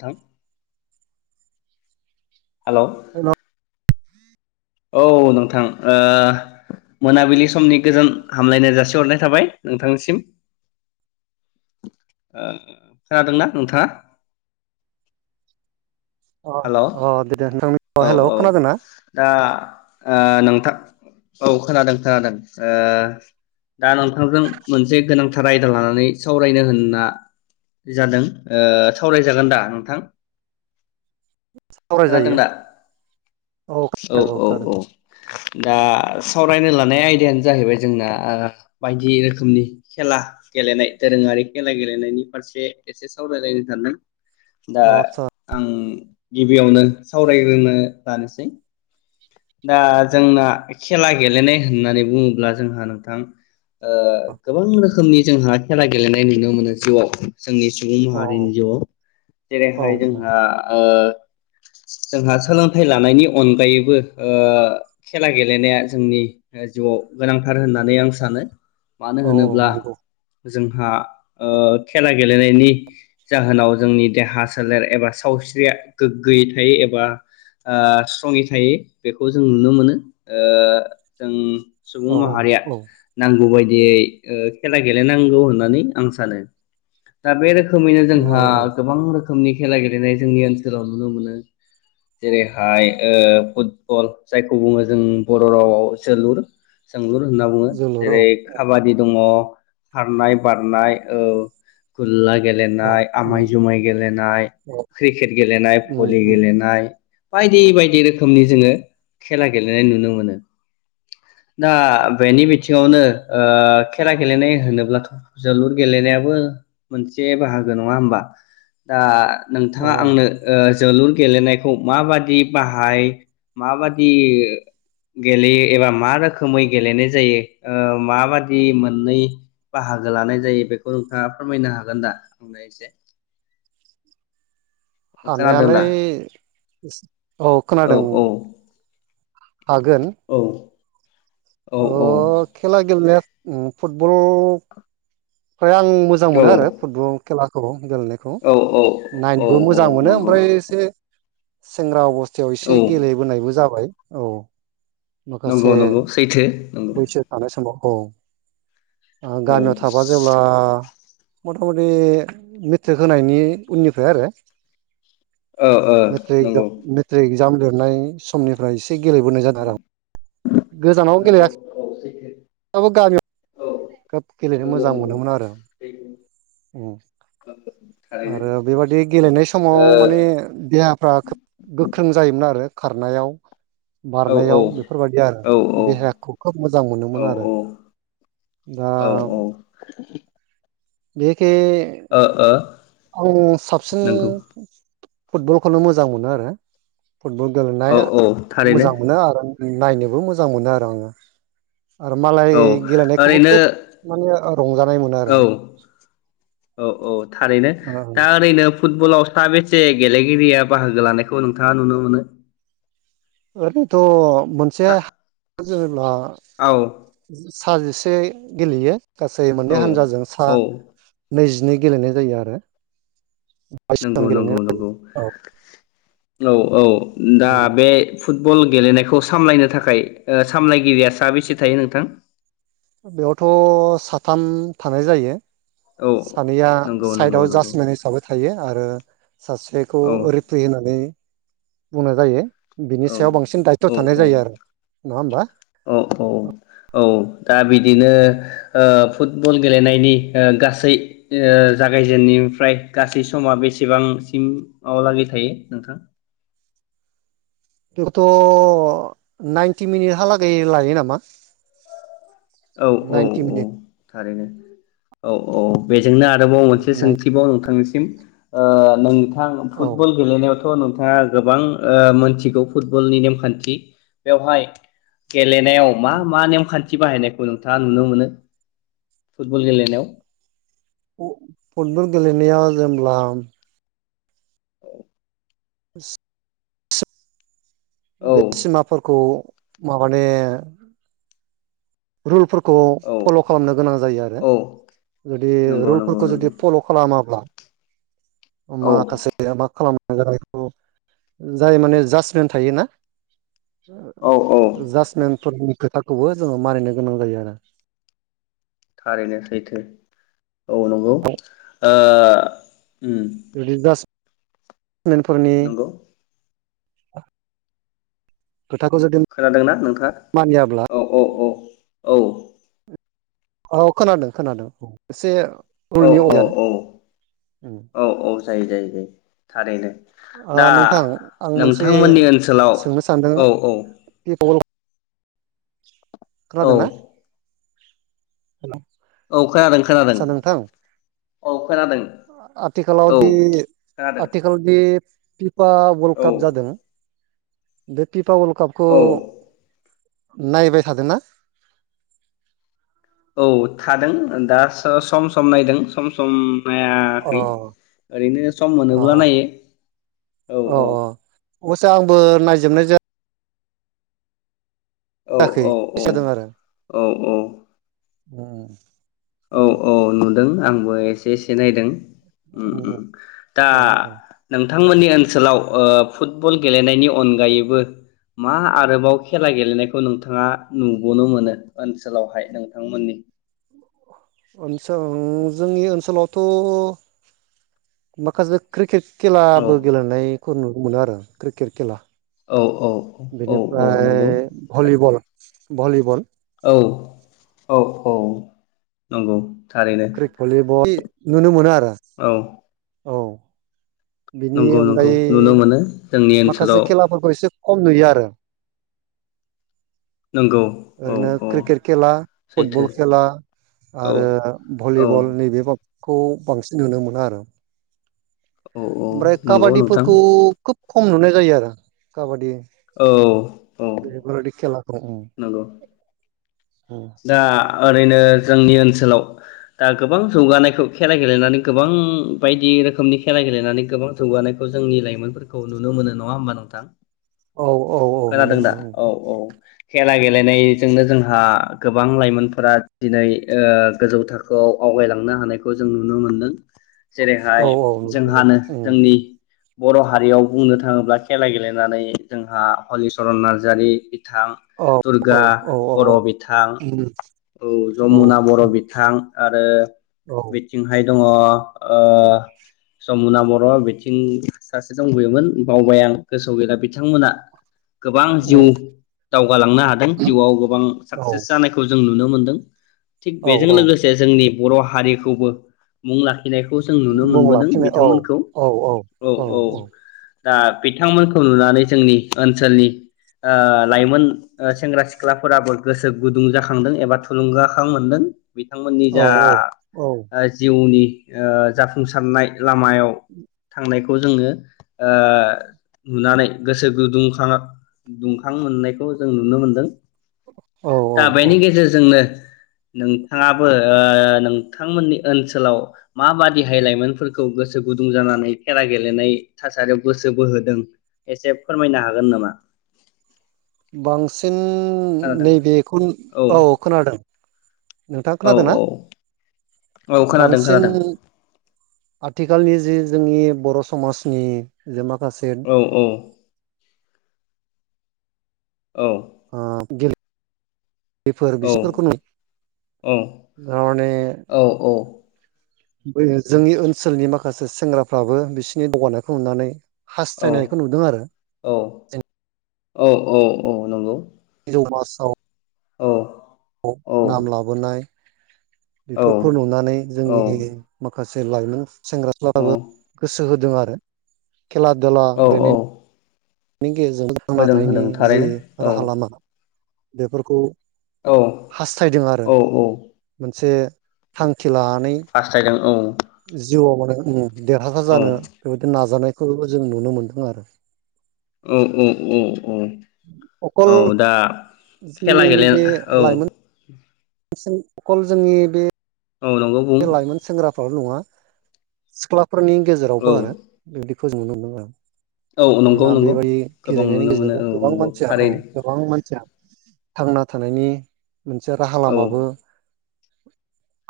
थां hello hello औ नोंथां ओ मोनाबिलि समनि गोजोन हामलायनाय जासिहरनाय थाबाय नोंथांनिसिम ओ खोनादोंना नोंथाङा? अ हेलौ अ दे नोंथांनि औ हेल' औ खोनादोंना? दा ओ नोंथां औ खोनादों खोनादों ओ दा नोंथांजों मोनसे गोनांथार आयदा लानानै सावरायनो होनना जादों ओ सावरायजागोन दा नोंथां? खोनादों सावरायजायो दा औ औ औ दा साव रायनो लानाय आयदायानो जाहैबाय ओ जोंना बायदि रोखोमनि खेला गेलेनाय दोरोङारि खेला गेलेनायनि फारसे एसे सावरायलायनो सानदों। दा अ आदसा आं गिबियावनो सावरायग्रोनो लानोसै। दा जोंना खेला गेलेनाय होननानै बुङोब्ला जोंहा नोंथां ओ गोबां रोखोमनि जोंहा खेला गेलेनाय नुनो मोनो जिउआव। जोंनि सुबुं औ माहारिनि जिउआव औ जेरैहाय जोंहा ओ जोंहा सोलोंथाइ लानायनि अनगायैबो ओ खेला गेलेनाया जोंनि जिउआव गोनांथार होननानै आं सानो। मानो औ होनोब्ला नंगौ जोंहा ओ खेला गेलेनायनि जाहोनाव जोंनि देहा सोलेर एबा सावस्रिया गोग्गोयै थायो एबा ओ स्ट्रङै थायो। बेखौ जों नुनो मोनो ओ जों सुबुं औ औ माहारिया औ नांगौबायदि दियै खेला गेलेनांगौ होननानै आं सानो। दा बे रोखोम रोखोमैनो उम औ जोंहा औ गोबां रोखोम रोखोमनि खेला गेलेनाय जोंनि ओनसोलाव नुनो मोनो। जेरैहाय ओ फुद बल जायखौ बुङो जों बर' रावाव जोलुर। जोंलुर होनना बुङो जोलुर औ जेरै काबादि दङ' खारनाय बारनाय औ गुलाय औ गेलनाय आमाय उम जुमाय गेलेनाय औ क्रिकेट गेलेनाय उम भलि उम गेलेनाय बायदि औ बायदि रोखोमनि जोङो खेला गेलेनाय नुनो मोनो। दा बेनि बिथिङावनो ओ खेला गेलेनाय होनोब्लाथ' जोलुर गेलेनायाबो मोनसे बाहागो नङा होनबा? दा अ नोंथाङा आंनो ओ जोलुर गेलेनायखौ माबादि बाहाय माबादि गेलेयो एबा मा रोखोमै गेलेनाय जायो ओ माबादि मोननै बाहागो लानाय जायो बेखौ नोंथाङा फोरमायनो हागोन दा आंनो एसे? खोनादों दा हानायालाय औ खोनादों उ हागोन। औ औ अ खेला गेलनाया उम फुटबल आं मोजां मोनो आरो फुटबल। खेलाखौ गेलेनायखौ औ औ औ नायनोखौ औ मोजां मोनो नंगौ ओमफ्राय एसे सेेंग्रा अबस्थ थायाव एसे औ गेलेबोनायबो जाबाय। औ। माखासे नंगौ नंगौ सैथो नंगौ। बैसो थानाय समाव औ। औ गामियाव था वा जेब्ला मथा मथि मेट्रिक होनायनि उननिफ्राय आरो ओ ओ नंगौ। जाम लिरनाय समनिफ्राय एसे गेलेबोनाय जादों आरो गोजानावनो नंगौ गेलेया औ सैथो [unintelligible] बो गामि औ खोब गेलेनो नंगौ मोजां नंगौ मोनोमोन आरो सैथो उ आरो बेबादि गेलेनाय समाव माने थारैनो देहाफ्रा खोब गोख्रों जायोमोन आरो खारनायाव ओ औ बारनायाव बेफोरबायदि आरो औ औ देहाखौ खोब मोजां औ मोनोमोन आरो दा औ ओ बे खे ओ आङो साबसिन नंगौ फुटबलखौनो मोजां मोनो आरो। फुटबल औ गेलेनाय औ थारैनो मोजां मोनो आरो नायनोबो मोजां मोनो आरो आङो। आरो मालाय औ गेलेनायखौबो ओरैनो खोब माने रंजानाय मोनो औ आरो। औ औ थारैनो दा ओरैनो फुटबलाव साबेसे गेलेगिरिया बाहागो लानायखौ नोंथाङा नुनो मोनो? ओैरैनोथ' मोनसे सा जेनेब्ला औ सा जिसे गेलेयो। गासै औ मोननै हानजाजों सा औ नैजि बिदिनो गेलेनाय जायो आरो बाइस नंगौ जन गेलेनाय नंगौ नंगौ औ औ औ दा बे फुटबल गेलेनायखौ सामलायनो थाखाय सामलायगिरिया सााबेसे थायो नोंथां? बेयावथ' साथाम थानाय जायो। औ सानैया नंगौ नंगौ साइदआव जास नंगौ मेन हिसाबै थायो। आरो सासेखौ औ रिफ्रि होनानै बुंनाय जायो। बिनि औ सायाव बांसिन दायथ' औ थानाय औ जायो आरो नङा होमबा औ औ औ। दा बिदिनो ओ फुटबल गेलेनायनि ओ गासै ओ जागायजेननायनिफ्राय गासै समा बेसेबांसिम आव लागै थायो नोंथां? [unintelligible] नाइनटि मिनिटहालागै लायो नामा? औ औ नाइनटि औ मिनिट थारैनो औ औ। जोंनो आरोबाव मोनसे सोंथिबाव नोंथांनिसि [inaudible] ओ नों थां औ फुटबल गेलेनायाव त नोंथाङा गोबां ओ मोनथिगौ फुटबलनि नेमखान्थि बेवहाय गेलेनायाव मा मा नेमखान थि बाहायनाय खौ नोंथाङा नुनो मोनो? फुटबल गेलेनायाव [unintelligible] फुटबल गेलेनाया जेब्ला [inaudible] औ [unintelligible] सिमाफोरखौ माबादे रुलफोर [unintelligible] औ फल' खालामनो गोनां जायो आरो औ जुदि नंगौ नंगौ रुलफोरखौ नंगौ जुदि फल' खालामाब्ला [unintelligible] औ माखासे मा खालामो [unintelligible] जाय माने जासटमेन्ट थायोना औ औ [unintelligible] जासमेन फोरनि खोथाखौबो जोङो मारिनो गोनां जायो आरो। थारैनो सैथो। औ नंगौ ओ ओ [unintelligible] नंगौ [unintelligible] [unintelligible] खोथाखौ जुदि खोनादोंना मानियाब्ला नोंथाङा औ औ औ औ औ खोनादों खोनादों इसे औ औ औ औ औ जायो जायो जायो थारैनो। ओ दा नोंथां आं मोनसे नोंथांमोननि ओनसोलाव सोंनो सानदों औ औ [unintelligible] औ खोनादोंना औ खोनादों खोनादों औ खोनादों औ आथिखालावदि खोनादों आथिखालावदि [inaudible] फिफा वाल्ड औ काप जादों बे फि फा वाल्ड कापखौ औ नायबाय थादों ना औ थादों दा सम सम नायदों सम सम अ नायाखै ओरैनो सम अ मोनोब्ला नायो औ औ अबसे आंबो नायजोबनाय जाया औ जायाखै औ औ जादों आरो औ औ उम औ औ नु दों आंबो एसे एसे नायदों उम उम दा अ अ नों थांमोननि ओनसोलाव ओ फुटबल गेलेनायनि अनगायैबो मा आरोबाव खेला गेलेनायखौ नोंथाङा नुबोनो मोनो ओनसोलावहाय नोंथांमोननि [unintelligible] उम जोंनि ओनसोलावथ माखासे क्रिकेट औ खेलाबो गेलेनाय खौ नुनो मोनो आरो क्रिकेट खेला औ औ औ औ बेनिफ्राय नंगौ भलिबल भलिबल औ औ औ नंगौ थारैनो [unintelligible] भलिबल नुनो [unintelligible] औ औ बिनि नंगौ नंगौ अनगायै नुनो मोनो जोंनि माखासे ओनसोलाव खेलाफोरखौ एसे खम नुयो आरो नंगौ औ ओरैनो औ क्रिकेट खेला सैथो फुटबल खेला औ आरो औ भलिबल नैबे [unintelligible] खौ बांसिन नुनो मोना आरो औ औ ओमफ्राय नंगौ नोंथां काबादिफोरखौ खोब खम नुनाय जायो आरो काबादि औ औ बेफोरबायदि खेलाखौ नंगौ दा ओरैनो जोंनि ओनसोलाव दा गोबां जौगानायखौ खेला गेलेनानै गोबां बायदि रोखोमनि खेला गेलेनानै गोबां जौगानायखौ जोंनि लाइमोनफोरखौ नुनो मोनो नङा होमबा नोंथां? औ औ औ नुनो मोनो औ खेला गेलेनायजोंनो जोंहा गोबां लाइमोनफोरा दिनै ओ गोजौ थाखोआव आवगायलांनो हानायखौ जों नुनो मोनदों औ जेरैहाय औ औ नुनो जोंहानो मोनो जोंनि बर' हारियाव बुंनो थाङोब्ला खेला गेलेनानै जोंहा हलिचरन नार्जारि बिथां औ औ दुर्गा औ औ बर' औ बिथ थां उम, औ जमुना बर' बिथां आरो बेथिं हाय दङ' ओ ज'मुना बर' बिथिं सासे दंबोयोमोन बावबाय आं गोसोआव गैला बिथांमोना गोबां जिउ उम, दावगालांनो हादों जिउआव गोबां साक्सेस औ जानायखौ जों नुनो मोनदों थिग औ बेजों औ लोगोसे जोंनि बर' हारिखौबो मुं ला [unintelligible] नायखौ जों नुनो मुं मोनबोदों लाखिनाय औ बिथांमोनखौ औ औ दा बिथांमोनखौ नुनानै जोंनि ओनसोलनि ओ लाइमोन ओ सेंग्रा सिख्लाफोराबो गोसो गुदुं जाखांदों एबा थुलुंगाखां मोनदों बिथांमोननि औ जा ओ जिउनि ओ जाफुंसारनाय लामायाव थांनाय खौ जोङो ओ नुनानै गोसो गुदुंखाङो दुंखां मोननायखौ जों नुनो मोनदों औ दा औ औ बेनि गेजेरजोंनो नोंथाङाबो ओ नोंथांमोननि ओनसोलाव माबादिहाय लाइमोनफोरखौ गोसो गुदुं जानानै खेला गेलेनाय थासारियाव गोसो बोहोदों एसे फोरमायनो हागोन नामा? बांसिन [unintelligible] खोनादों नैबेखुन औ खोनादों नोंथां औ खोनादों ना? औ औ खोनादों बांसिन खोनादों आथि खालनि जे जोंनि बर समाजनि जे माल औ औ। औ आ [unintelligible] बेफोर औ [unintelligible] गावनि औ बै जोंनि ओनसोलनि माखासे सेंग्राफ्राबो बिसनि दावगा नायखौ नुनानै औ हास्थायनायखौ नुदों आरो [unintelligible] औ औ औ औ नंगौ। [unintelligible] औ। औ नाम लाबोनाय औ बेफोरखौ नुनानै औ जोंनि मा खासे लाइमोन सेंग्राफ्राबो गोस होदों आरो। खेला धुला औ औ गेलेनायनि [unintelligible] गेजेरजजों थांना होदों होदों थानायनि जे थारैनो औ राहा लामा। बेफोरखौ औ हास्थायदों आरो औ औ मोनसे थांखि लानानै फासथायदों औ। जिवाव माने उम। देरहासार औ जानो बेबायदि नाजानाय खौबो जों नुनो मोन्दों आरो। औ औ औ औ अकल औ दा खेला गेले औ। बांसिन अखल जोंनि बे औ नंगौ बुं लाइमोन सेंग्राफ्राल नङा सिक्ला फोरनि औ गेजेरावबो आरो बि फोजनो मोनदों आं औ नंगौ मानोना नंगौ बेबायदि गोबां गेलेनायनि नुनो मोनो गेजेरजोंबो औ गोबां नंगौ मानसिया औ थारैनो गोबां मानसिया थांना थानायनि मोनसे राहा औ लामाबो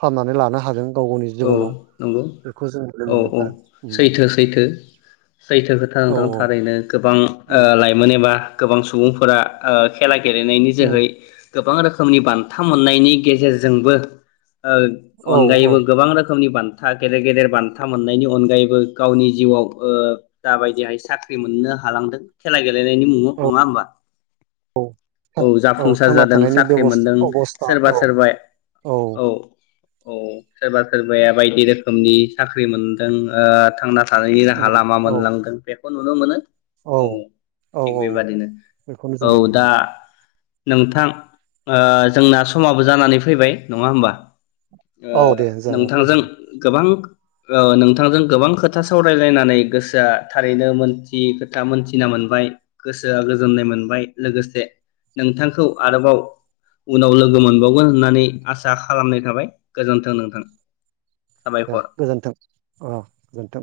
खामनानै ला नो हादों। गाव गावनि औ जिबनाव नंगौ बेखौ जों नुनो औ मोनदों औ आरो सैथो सैथो सैथो खोथा औ नोंथां थारैनो गोबां ओ उम लाइमोन एबा गोबां सुबुंफोरा ओ खेला गेलेनायनि जोहै औ गोबां रोखोमनि बान्था मोननायनि गेजेरजोंबो ओ औ अनगायबो गोबां रोखोमनि बान्था गेदेर गेदेर बान्था मोननायनि अनगायैबो गावनि जिउआव ओ दाबायदिहाय साख्रि मोननो हालांदों खेला गेलेनायनि मुङाव औ नङा होमबा? औ जाफुंसार थांना जादों थानायनि साख्रि बेबस्था मोनदों अबस्था सोरबा औ सोरबा औ। औ। सोरबा सोरबाया बायदि रो खोमनि साख्रि मोनदों ओ थांना थानायनि राहा उम लामा औ मोनलांगोन बे खौ नुनो मोनो। औ औ थिग औ बेबादिनो। बेखौनो जों नुनो औ दा मोनो नोंथां ओ जोंना समाबो जानानै फैबाय नङा होमबा? ओ औ दे नोंथांजों जागोन गोबां ओ नोंथांजों गोबां खोथा सावरायलायनानै गोसोया थारैनो मोनथियै खोथा मोनथिना मोनबाय गोसोया गोजोननाय मोनबाय लोगोसे नोंथांखौ आरोबाव उनाव लोगो मोनबावगोन होननानै आसा खालामनाय थाबाय। गोजोन्थों नोंथां। दे साबायखर गोजोनथों अ गोजोनथों।